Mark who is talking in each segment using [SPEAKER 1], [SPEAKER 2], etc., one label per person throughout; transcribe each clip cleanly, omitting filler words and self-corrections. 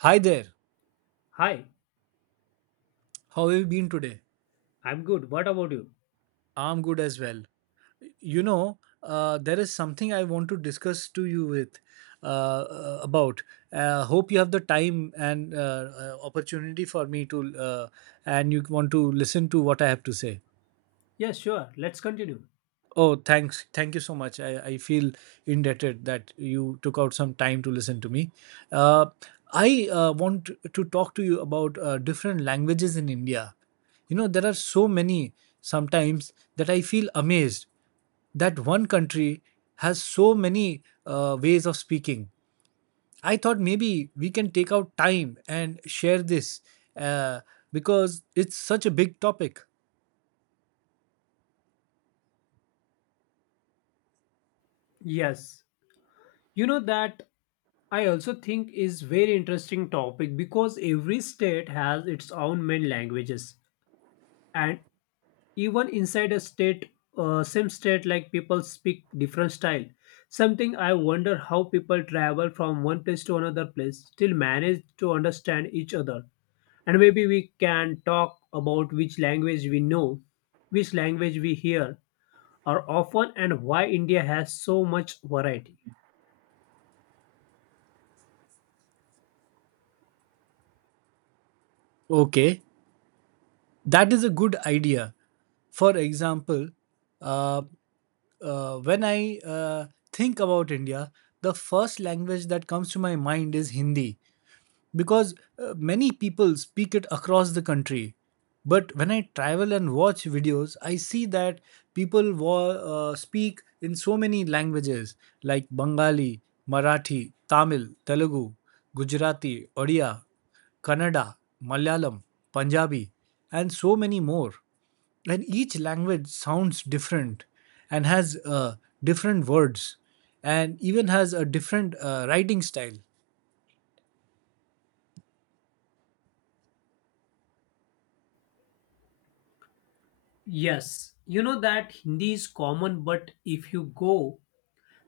[SPEAKER 1] Hi there.
[SPEAKER 2] Hi,
[SPEAKER 1] How have you been today?
[SPEAKER 2] I'm good. What about you?
[SPEAKER 1] I'm good as well. You know, there is something I want to discuss to you with about. Hope you have the time and opportunity for me to, and you want to listen to what I have to say.
[SPEAKER 2] Yes, sure. Let's continue.
[SPEAKER 1] Oh, thanks. Thank you so much. I feel indebted that you took out some time to listen to me. Uh, I want to talk to you about different languages in India. You know, there are so many sometimes that I feel amazed that one country has so many ways of speaking. I thought maybe we can take out time and share this, uh, because it's such a big topic.
[SPEAKER 2] Yes. You know that I also think is very interesting topic because every state has its own main languages, and even inside a state, same state like people speak different style. Something I wonder how people travel from one place to another place still manage to understand each other. And maybe we can talk about which language we know, which language we hear are often and why India has so much variety.
[SPEAKER 1] Okay. That is a good idea. For example, uh, when I think about India, the first language that comes to my mind is Hindi because many people speak it across the country. But when I travel and watch videos, I see that people speak in so many languages like Bengali, Marathi, Tamil, Telugu, Gujarati, Odia, Kannada, Malayalam, Punjabi, and so many more. And each language sounds different and has different words and even has a different writing style.
[SPEAKER 2] Yes, you know that Hindi is common, but if you go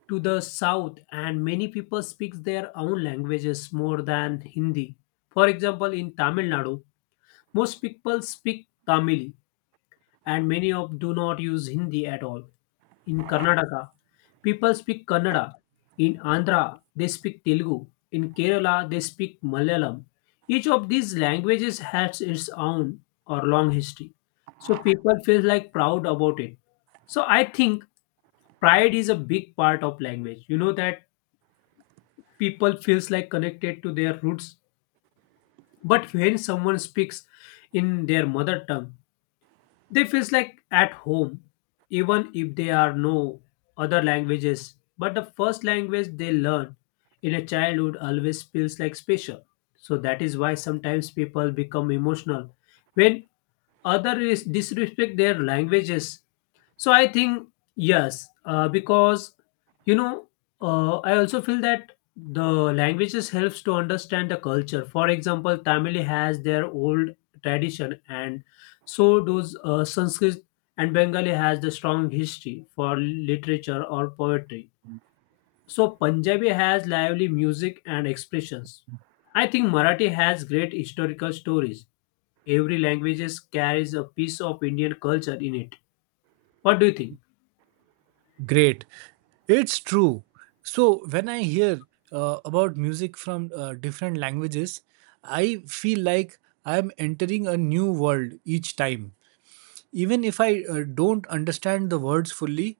[SPEAKER 2] to the south and many people speak their own languages more than Hindi. For example, in Tamil Nadu, most people speak Tamil, and many of do not use Hindi at all. In Karnataka, people speak Kannada. In Andhra, they speak Telugu. In Kerala, they speak Malayalam. Each of these languages has its own or long history. So people feel like proud about it. So I think pride is a big part of language. You know that people feels like connected to their roots. But when someone speaks in their mother tongue, they feels like at home, even if they are no other languages. But the first language they learn in a childhood always feels like special. So that is why sometimes people become emotional when others disrespect their languages. So I think, yes, because you know, I also feel that the languages helps to understand the culture. For example, Tamil has their old tradition and so those Sanskrit and Bengali has the strong history for literature or poetry. So Punjabi has lively music and expressions. I think Marathi has great historical stories. Every language carries a piece of Indian culture in it. What do you think?
[SPEAKER 1] Great. It's true. So when I hear about music from different languages, I feel like I am entering a new world each time, even if I don't understand the words fully,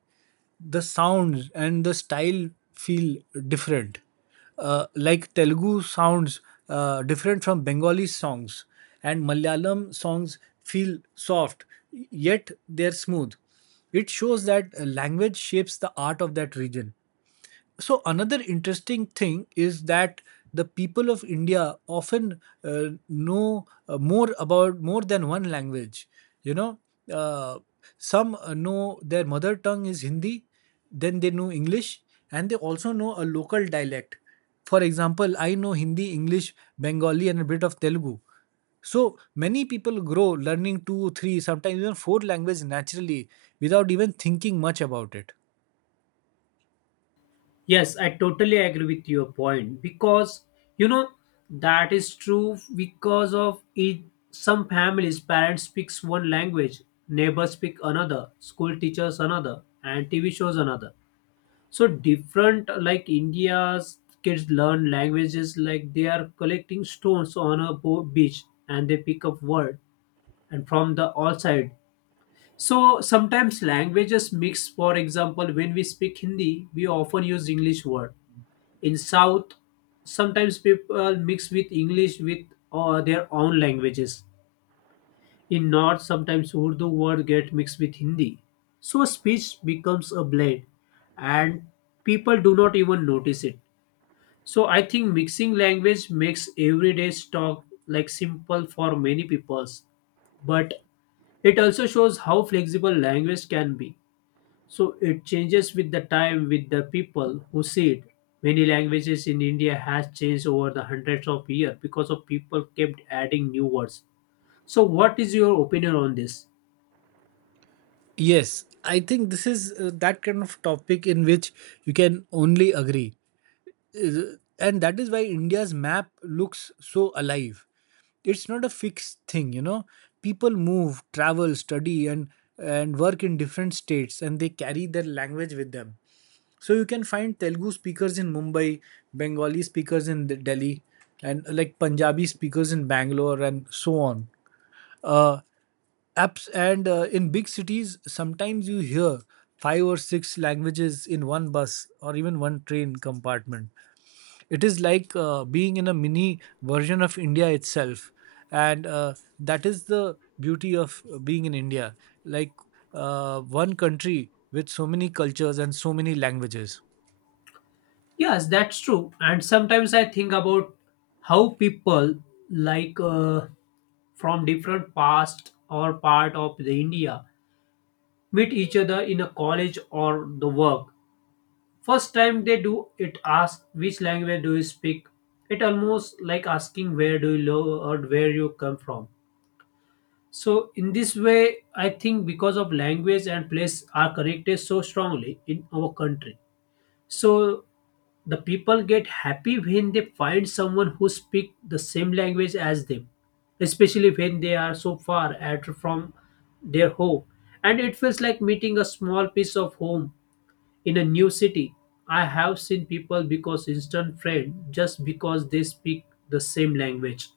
[SPEAKER 1] the sounds and the style feel different. Like Telugu sounds different from Bengali songs, and Malayalam songs feel soft, yet they're smooth. It shows that language shapes the art of that region. So another interesting thing is that the people of India often know more about more than one language. you know uh, some know their mother tongue is Hindi. Then they know English, and they also know a local dialect. For example, I know Hindi, English, Bengali, and a bit of Telugu. So many people grow learning two three sometimes even four languages naturally without even thinking much about it.
[SPEAKER 2] Yes, I totally agree with your point because you know that is true because of it. Some families, parents speaks one language, neighbors speak another, school teachers another, and TV shows another. So different, like India's kids learn languages like they are collecting stones on a beach and they pick up word and from the all side. So sometimes languages mix. For example, when we speak Hindi, we often use English word. In south, sometimes people mix with English with their own languages. In north, sometimes Urdu word get mixed with Hindi. So speech becomes a blend and people do not even notice it. So I think mixing language makes everyday talk like simple for many peoples, but it also shows how flexible language can be. So it changes with the time, with the people who see it. Many languages in India has changed over the hundreds of years because of people kept adding new words. So what is your opinion on this?
[SPEAKER 1] Yes, I think this is that kind of topic in which you can only agree. And that is why India's map looks so alive. It's not a fixed thing. People move, travel, study, and work in different states, and they carry their language with them. So you can find Telugu speakers in Mumbai, Bengali speakers in Delhi, and like Punjabi speakers in Bangalore and so on. Uh, Apps and in big cities, sometimes you hear five or six languages in one bus or even one train compartment. It is like being in a mini version of India itself. And that is the beauty of being in India, like one country with so many cultures and so many languages.
[SPEAKER 2] Yes, that's true. And sometimes I think about how people, like from different past or part of the India meet each other in a college or the work. First time they do it ask which language do you speak? It almost like asking where do you live or where you come from. So in this way, I think because of language and place are connected so strongly in our country. So the people get happy when they find someone who speak the same language as them, especially when they are so far at from their home. And it feels like meeting a small piece of home in a new city. I have seen people because instant friend just because they speak the same language.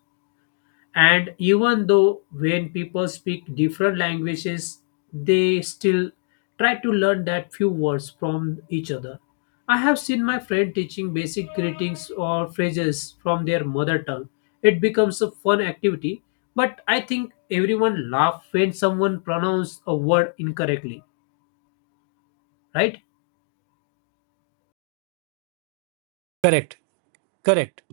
[SPEAKER 2] And even though when people speak different languages, they still try to learn that few words from each other. I have seen my friend teaching basic greetings or phrases from their mother tongue. It becomes a fun activity, but I think everyone laughs when someone pronounces a word incorrectly, right?
[SPEAKER 1] Correct. Correct.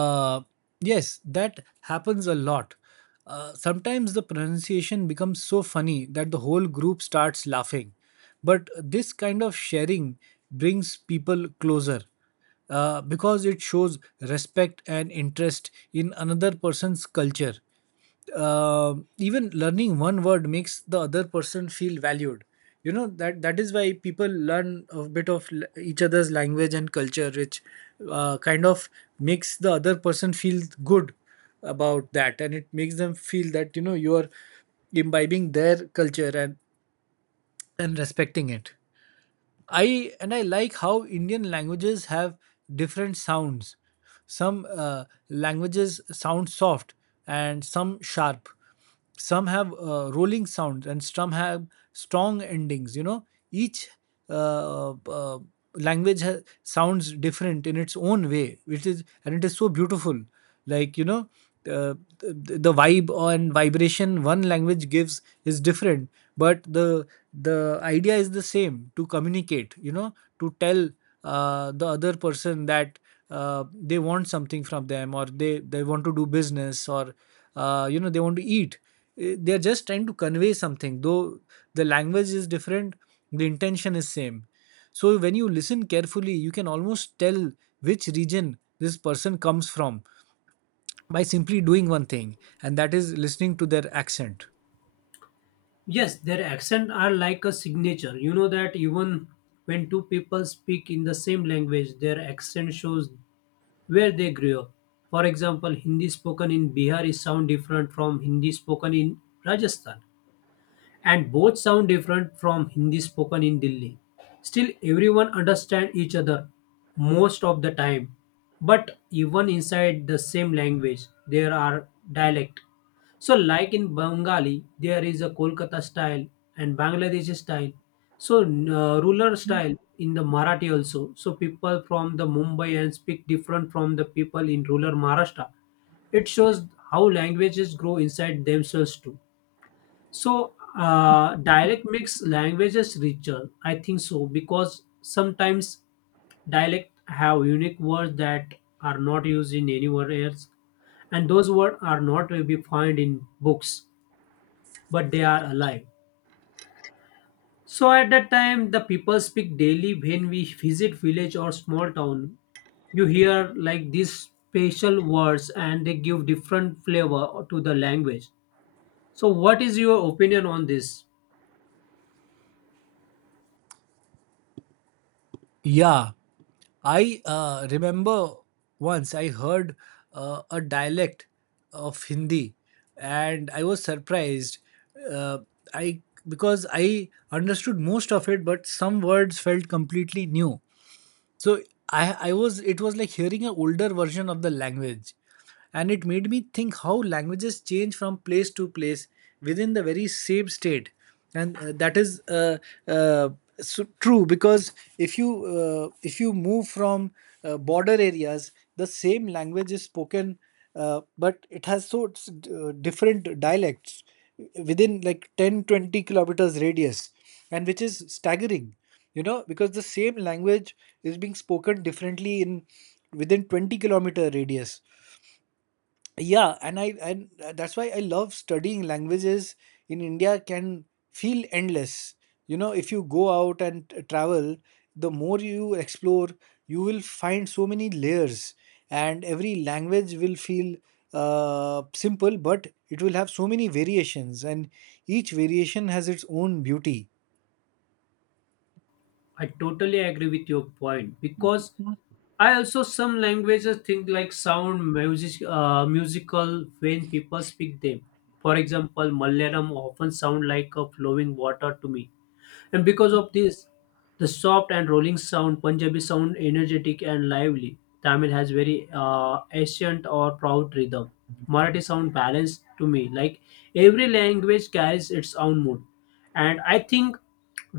[SPEAKER 1] Uh, yes, that happens a lot. Sometimes the pronunciation becomes so funny that the whole group starts laughing. But this kind of sharing brings people closer, because it shows respect and interest in another person's culture. Even learning one word makes the other person feel valued. That that is why people learn a bit of each other's language and culture, which kind of makes the other person feel good about that. And it makes them feel that you are imbibing their culture and respecting it. I and I like how Indian languages have different sounds. Some languages sound soft and some sharp. Some have rolling sounds and some have strong endings. You know, each uh, uh, language sounds different in its own way, which is, and it is so beautiful. Like the vibe and vibration one language gives is different, but the idea is the same to communicate, to tell the other person that they want something from them, or they want to do business, or they want to eat. They're just trying to convey something, though the language is different, the intention is same. So when you listen carefully, you can almost tell which region this person comes from by simply doing one thing, and that is listening to their accent.
[SPEAKER 2] Yes, their accent are like a signature. You know that even when two people speak in the same language, their accent shows where they grew up. For example, Hindi spoken in Bihar is sound different from Hindi spoken in Rajasthan, and both sound different from Hindi spoken in Delhi. Still, everyone understands each other most of the time. But even inside the same language, there are dialect. So, like in Bengali, there is a Kolkata style and Bangladeshi style. So, ruler style in the Marathi also. So, people from the Mumbai and speak different from the people in rural Maharashtra. It shows how languages grow inside themselves too. So, dialect makes languages richer. I think so because sometimes dialect have unique words that are not used in anywhere else, and those words are not to be found in books, but they are alive. So at that time, the people speak daily when we visit village or small town. You hear like these special words, and they give different flavor to the language. So, what is your opinion on this?
[SPEAKER 1] Yeah, I remember once I heard a dialect of Hindi, and I was surprised. Uh, I Because I understood most of it, but some words felt completely new. So I was it was like hearing an older version of the language, and it made me think how languages change from place to place within the very same state. And that is uh, so true, because if you if you move from border areas, the same language is spoken, but it has different dialects within like 10-20 kilometers radius, and which is staggering. You know, because the same language is being spoken differently in within 20-kilometer radius. Yeah, and I and that's why I love studying languages in India, can feel endless. You know, if you go out and travel, the more you explore, you will find so many layers. And every language will feel simple, but it will have so many variations, and each variation has its own beauty.
[SPEAKER 2] I totally agree with your point because I also some languages think like sound music, musical when people speak them. For example, Malayalam often sound like a flowing water to me. And because of this, the soft and rolling sound, Punjabi sound energetic and lively. Tamil has very ancient or proud rhythm. Marathi sound balanced to me. Like every language carries its own mood. And I think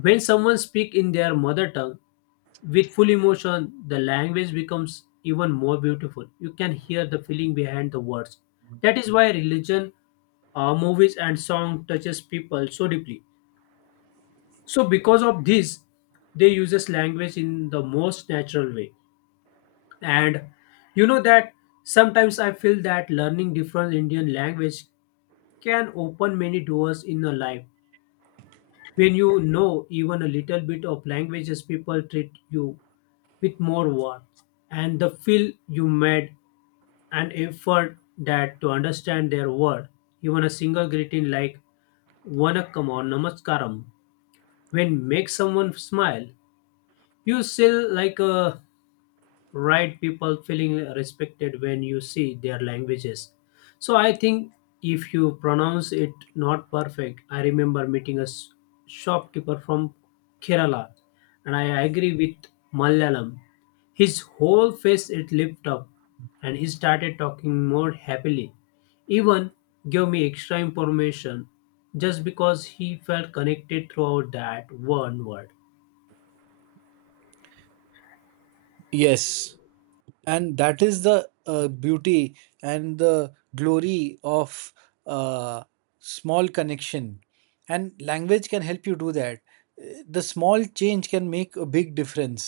[SPEAKER 2] when someone speak in their mother tongue with full emotion, the language becomes even more beautiful. You can hear the feeling behind the words. That is why religion, movies, and song touches people so deeply. So because of this, they uses language in the most natural way. And you know that sometimes I feel that learning different Indian language can open many doors in your life. When you know even a little bit of languages, people treat you with more warmth and the feel you made an effort that to understand their word. Even a single greeting like vanakkam or namaskaram when make someone smile. You still like right people feeling respected when you see their languages. So I think if you pronounce it not perfect, I remember meeting a shopkeeper from Kerala, and I agree with Malayalam. His whole face it lifted up, and he started talking more happily. Even gave me extra information just because he felt connected throughout that one word.
[SPEAKER 1] Yes, and that is the beauty and the glory of uh, small connection, and language can help you do that. Uh, the small change can make a big difference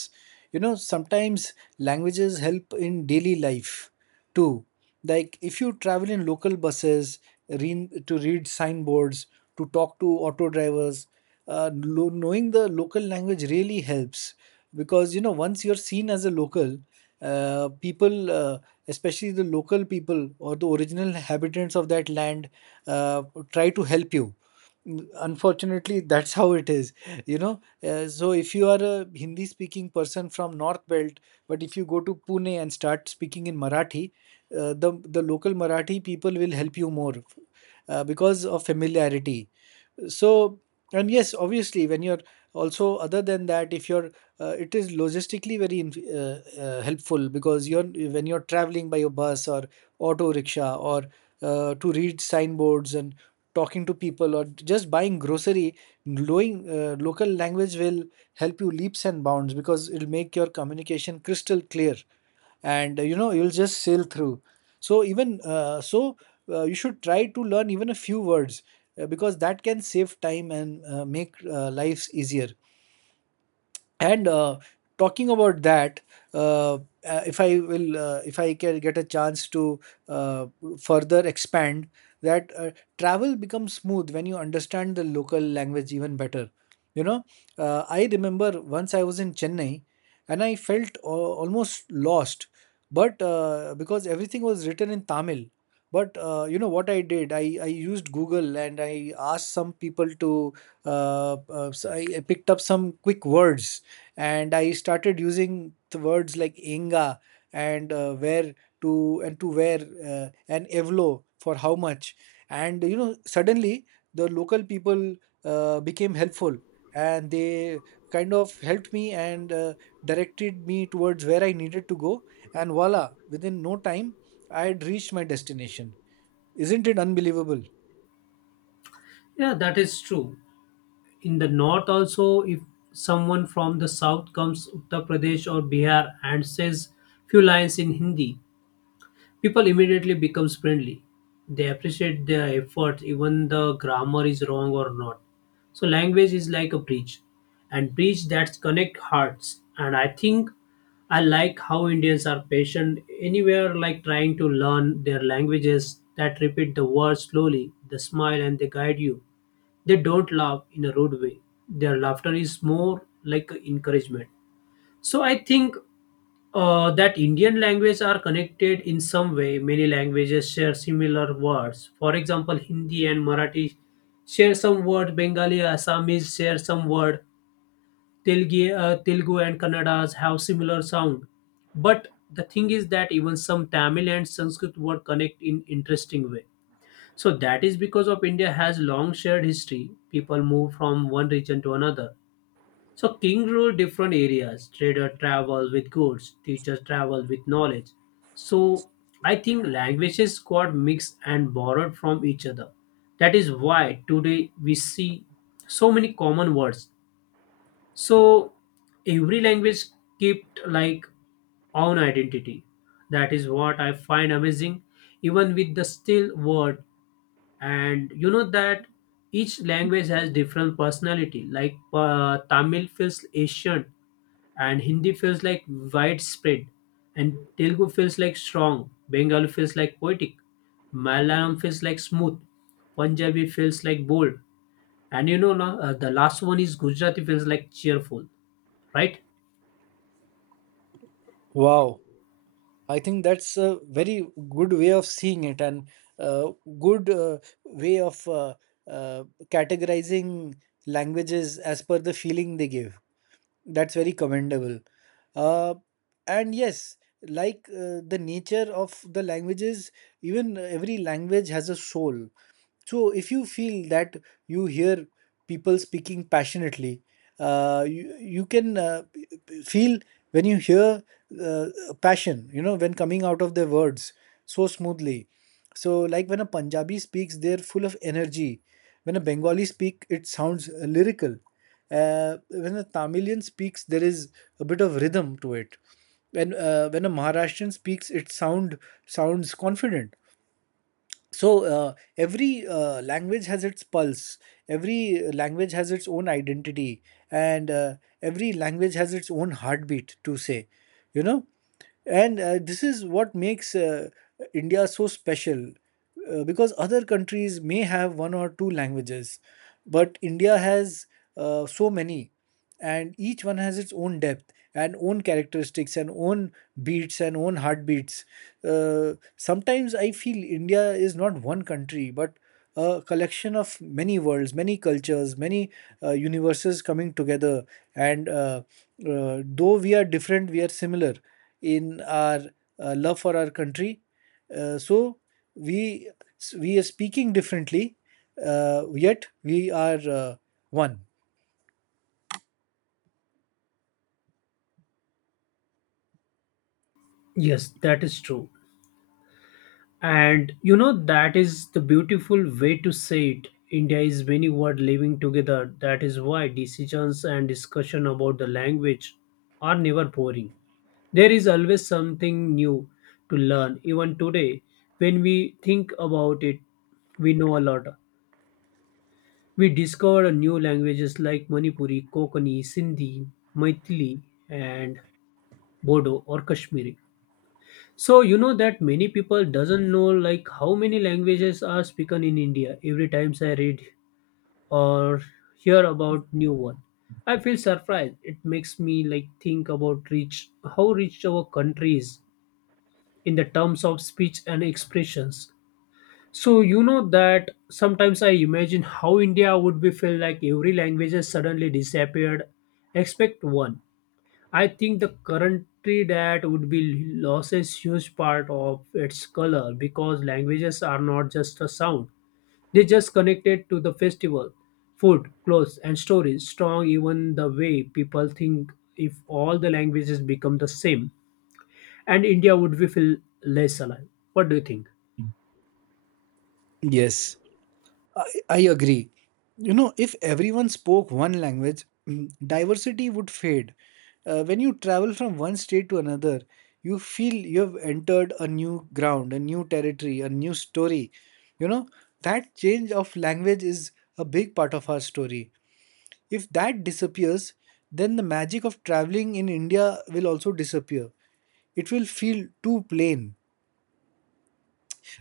[SPEAKER 1] you know Sometimes languages help in daily life too, like if you travel in local buses, to read signboards, to talk to auto drivers. uh, Knowing the local language really helps because once you're seen as a local, people, especially the local people or the original inhabitants of that land, uh, try to help you. Unfortunately, that's how it is, you know. So, if you are a Hindi speaking person from North Belt, but if you go to Pune and start speaking in Marathi, the local Marathi people will help you more because of familiarity. So, and yes, obviously, when you're, also other than that, if you're, it is logistically very helpful because you're when you're traveling by your bus or auto rickshaw or to read signboards and talking to people or just buying grocery, knowing local language will help you leaps and bounds because it'll make your communication crystal clear. And you'll just sail through. So you should try to learn even a few words because that can save time and make lives easier. And talking about that, uh, if I can get a chance to uh, further expand that, travel becomes smooth when you understand the local language even better, you know. I remember once I was in Chennai, and I felt almost lost, but because everything was written in Tamil. But you know what I did, I used Google and I asked some people to so I picked up some quick words, and I started using the words like "enga" and where to, and to where, and evlo for how much. And suddenly the local people became helpful, and they kind of helped me and directed me towards where I needed to go. And voila, within no time, I had reached my destination. Isn't it unbelievable?
[SPEAKER 2] Yeah, that is true. In the north also, if someone from the south comes Uttar Pradesh or Bihar and says few lines in Hindi, people immediately becomes friendly. They appreciate their effort even the grammar is wrong or not. So language is like a bridge, and bridge that connect hearts. And I think I like how Indians are patient anywhere, like trying to learn their languages. That repeat the words slowly, the smile and they guide you. They don't laugh in a rude way. Their laughter is more like encouragement. So I think that Indian languages are connected in some way. Many languages share similar words. For example, Hindi and Marathi share some word. Bengali, Assamese share some word. Telugu and Kannada have similar sound. But the thing is that even some Tamil and Sanskrit word connect in interesting way. So that is because of India has long shared history. People move from one region to another. So king ruled different areas. Trader traveled with goods, teachers traveled with knowledge. So I think languages got mixed and borrowed from each other. That is why today we see so many common words. So every language kept like own identity. That is what I find amazing. Even with the still word. And you know that each language has different personality, like Tamil feels asian, and Hindi feels like widespread, and Telugu feels like strong, Bengali feels like poetic, Malayalam feels like smooth, Punjabi feels like bold, and you know, the last one is Gujarati feels like cheerful, right?
[SPEAKER 1] Wow. I think that's a very good way of seeing it, and uh, good way of uh, categorizing languages as per the feeling they give. That's very commendable. Uh, and yes, like the nature of the languages, even every language has a soul. So if you feel that you hear people speaking passionately, you can. Feel when you hear uh, passion, when coming out of their words so smoothly. So like when a Punjabi speaks, they're full of energy. When a Bengali speak, it sounds lyrical. When a Tamilian speaks, there is a bit of rhythm to it. When a Maharashtrian speaks, it sounds confident. So every language has its pulse. Every language has its own identity, and every language has its own heartbeat to say you know and this is what makes India so special, because other countries may have one or two languages, but India has so many. And each one has its own depth and own characteristics and own beats and own heartbeats. Sometimes I feel India is not one country, but a collection of many worlds, many cultures, many universes coming together. And though we are different, we are similar in our love for our country. So we we are speaking differently, yet we are one.
[SPEAKER 2] Yes, that is true. And that is the beautiful way to say it. India is many world living together. That is why decisions and discussion about the language are never boring. There is always something new to learn. Even today, when we think about it, we know a lot. We discover new languages like Manipuri, Kokani, Sindhi, Maithili, and Bodo or Kashmiri. So you know that many people doesn't know like how many languages are spoken in India. Every times I read or hear about new one, I feel surprised. It makes me like think about rich how rich our country is in the terms of speech and expressions. So you know that sometimes I imagine how India would be feel like every language has suddenly disappeared, except one. I think the country that would be loses huge part of its color because languages are not just a sound. They just connected to the festival, food, clothes, and stories. Strong even the way people think if all the languages become the same. And India would be feel less alive. What do you think?
[SPEAKER 1] Yes. I, I agree. You know, if everyone spoke one language, mm, diversity would fade. When you travel from one state to another, you feel you have entered a new ground, a new territory, a new story. You know, that change of language is a big part of our story. If that disappears, then the magic of traveling in India will also disappear. It will feel too plain,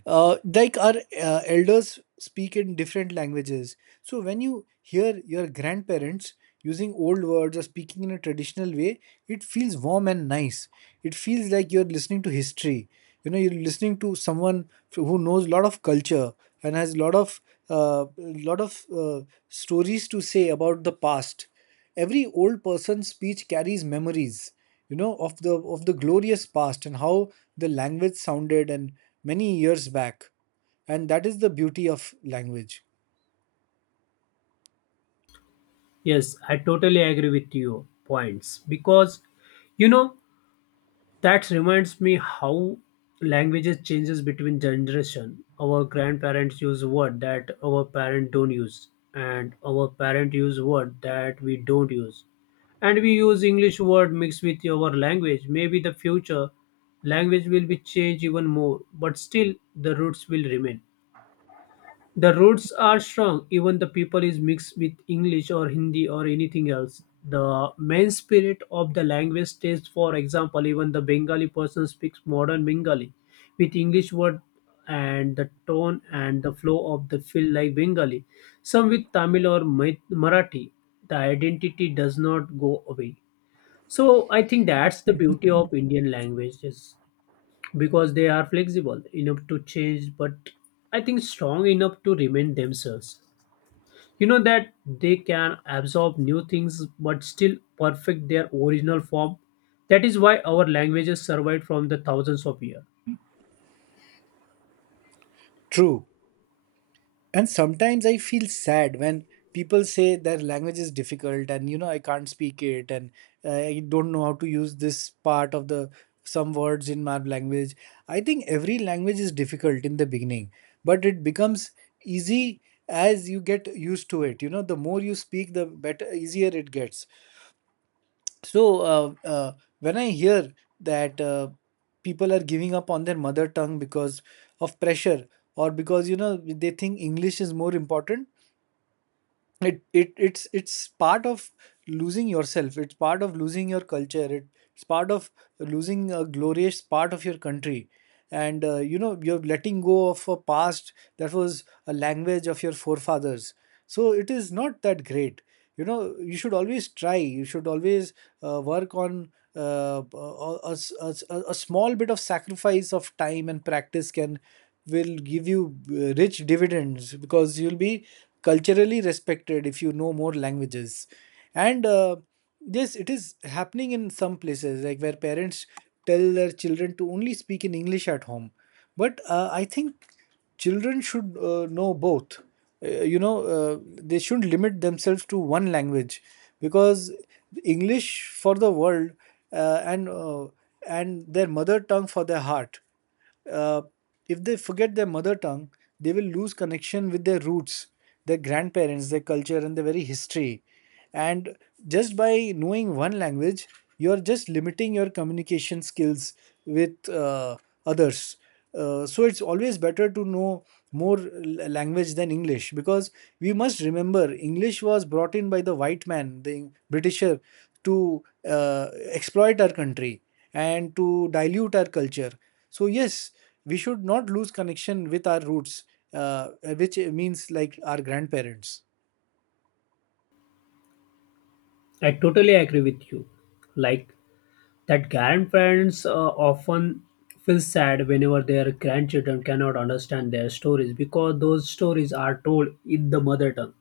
[SPEAKER 1] like our elders speak in different languages. So when you hear your grandparents using old words or speaking in a traditional way, it feels warm and nice. It feels like you're listening to history. You know, you're listening to someone who knows a lot of culture and has a lot of uh, lot of uh, stories to say about the past. Every old person's speech carries memories, you know, of the glorious past, and how the language sounded and many years back. And that is the beauty of language.
[SPEAKER 2] Yes, I totally agree with your points because you know that reminds me how languages changes between generation. Our grandparents use word that our parent don't use, and our parent use word that we don't use. And we use English word mixed with our language. Maybe the future language will be changed even more, but still the roots will remain. The roots are strong, even the people is mixed with English or Hindi or anything else. The main spirit of the language stays, for example, even the Bengali person speaks modern Bengali with English word, and the tone and the flow of the feel like Bengali. Some with Tamil or Marathi, the identity does not go away. So I think that's the beauty of Indian languages because they are flexible enough to change, but I think strong enough to remain themselves. You know that they can absorb new things but still perfect their original form. That is why our languages survived from the thousands of years.
[SPEAKER 1] True. And sometimes I feel sad when people say their language is difficult and you know I can't speak it, and I don't know how to use this part of the, some words in my language. I think every language is difficult in the beginning, but it becomes easy as you get used to it. You know, the more you speak, the better easier it gets. So uh, uh, when I hear that people are giving up on their mother tongue because of pressure, or because you know they think English is more important, it's part of losing yourself. It's part of losing your culture. It's part of losing a glorious part of your country. And you know, you're letting go of a past that was a language of your forefathers. So it is not that great. You know, you should always try, you should always work on a small bit of sacrifice of time and practice can will give you rich dividends, because you'll be culturally respected if you know more languages. And yes, it is happening in some places, like where parents tell their children to only speak in English at home. But I think children should know both. Uh, you know uh, they shouldn't limit themselves to one language, because English for the world, uh, and uh, and their mother tongue for their heart. uh, if they forget their mother tongue, they will lose connection with their roots, their grandparents, their culture, and their very history. And just by knowing one language, you are just limiting your communication skills with others. So it's always better to know language than English, because we must remember English was brought in by the white man, the Britisher, to exploit our country and to dilute our culture. So yes, we should not lose connection with our roots, uh, which means like our grandparents.
[SPEAKER 2] I totally agree with you. Like that grandparents often feel sad whenever their grandchildren cannot understand their stories because those stories are told in the mother tongue.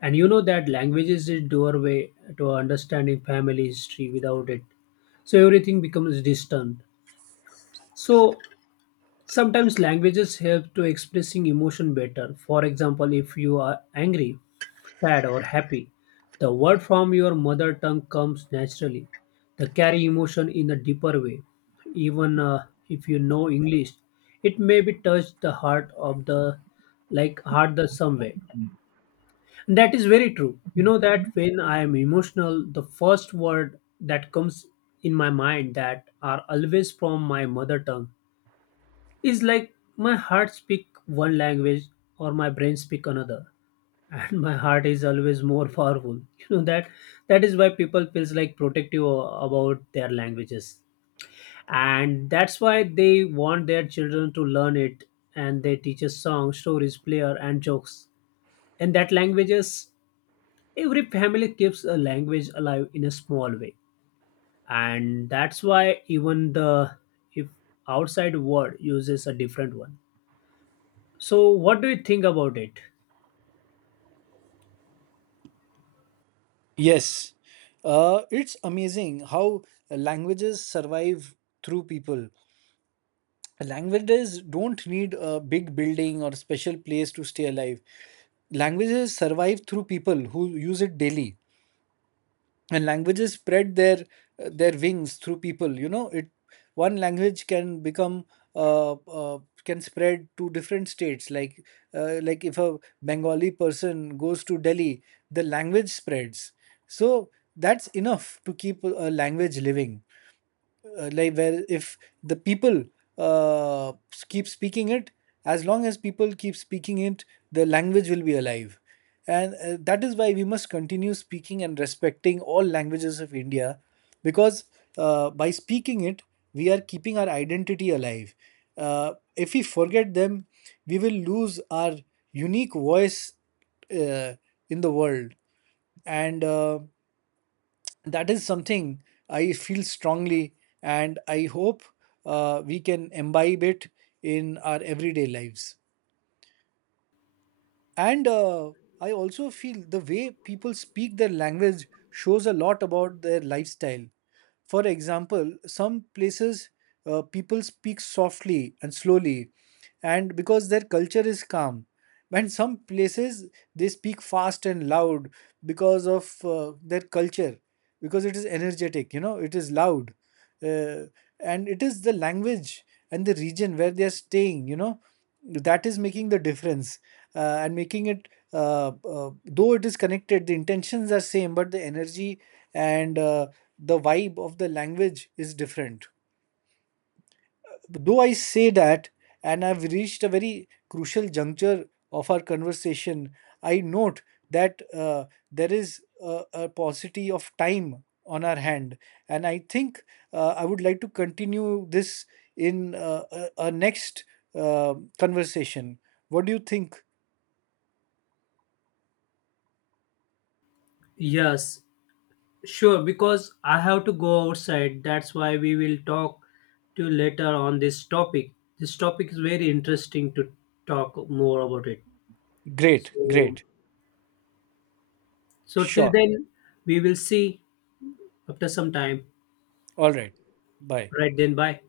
[SPEAKER 2] And you know that language is the doorway to understanding family history. Without it, so everything becomes distant. So sometimes languages help to expressing emotion better, for example, if you are angry, sad, or happy, the word from your mother tongue comes naturally. They carry emotion in a deeper way. Even if you know English, it may be touch the heart of the, like heart the some way. That is very true. You know that when I am emotional, the first word that comes in my mind that are always from my mother tongue is like my heart speak one language or my brain speak another and my heart is always more powerful you know that that is why people feels like protective about their languages. And that's why they want their children to learn it, and they teach us songs, stories, player, and jokes in that languages. Every family keeps a language alive in a small way, and that's why even the if outside world uses a different one. So, what do you think about it?
[SPEAKER 1] Yes, it's amazing how languages survive through people. Languages don't need a big building or special place to stay alive. Languages survive through people who use it daily, and languages spread their wings through people. You know, it one language can become uh, uh, can spread to different states. Like if a Bengali person goes to Delhi, the language spreads. So that's enough to keep a language living, like where if the people uh, keep speaking it. As long as people keep speaking it, the language will be alive. And that is why we must continue speaking and respecting all languages of India, because by speaking it, we are keeping our identity alive. If we forget them, we will lose our unique voice uh, in the world. And That is something I feel strongly, and I hope we can imbibe it in our everyday lives. And I also feel the way people speak their language shows a lot about their lifestyle. For example, some places people speak softly and slowly, and because their culture is calm. And some places they speak fast and loud because of their culture, because it is energetic, you know, it is loud. Uh, and it is the language and the region where they are staying, you know, that is making the difference and making it though it is connected. The intentions are same, but the energy and the vibe of the language is different. Though I say that, and I've reached a very crucial juncture of our conversation, I note that there is a paucity of time on our hand. And I think I would like to continue this in a next conversation. What do you think?
[SPEAKER 2] Yes, sure. Because I have to go outside. That's why we will talk to later on this topic. This topic is very interesting to talk more about it.
[SPEAKER 1] Great,
[SPEAKER 2] So,
[SPEAKER 1] great.
[SPEAKER 2] so till
[SPEAKER 1] Sure.
[SPEAKER 2] then, we will see after some time.
[SPEAKER 1] All right. Bye.
[SPEAKER 2] Right then, bye.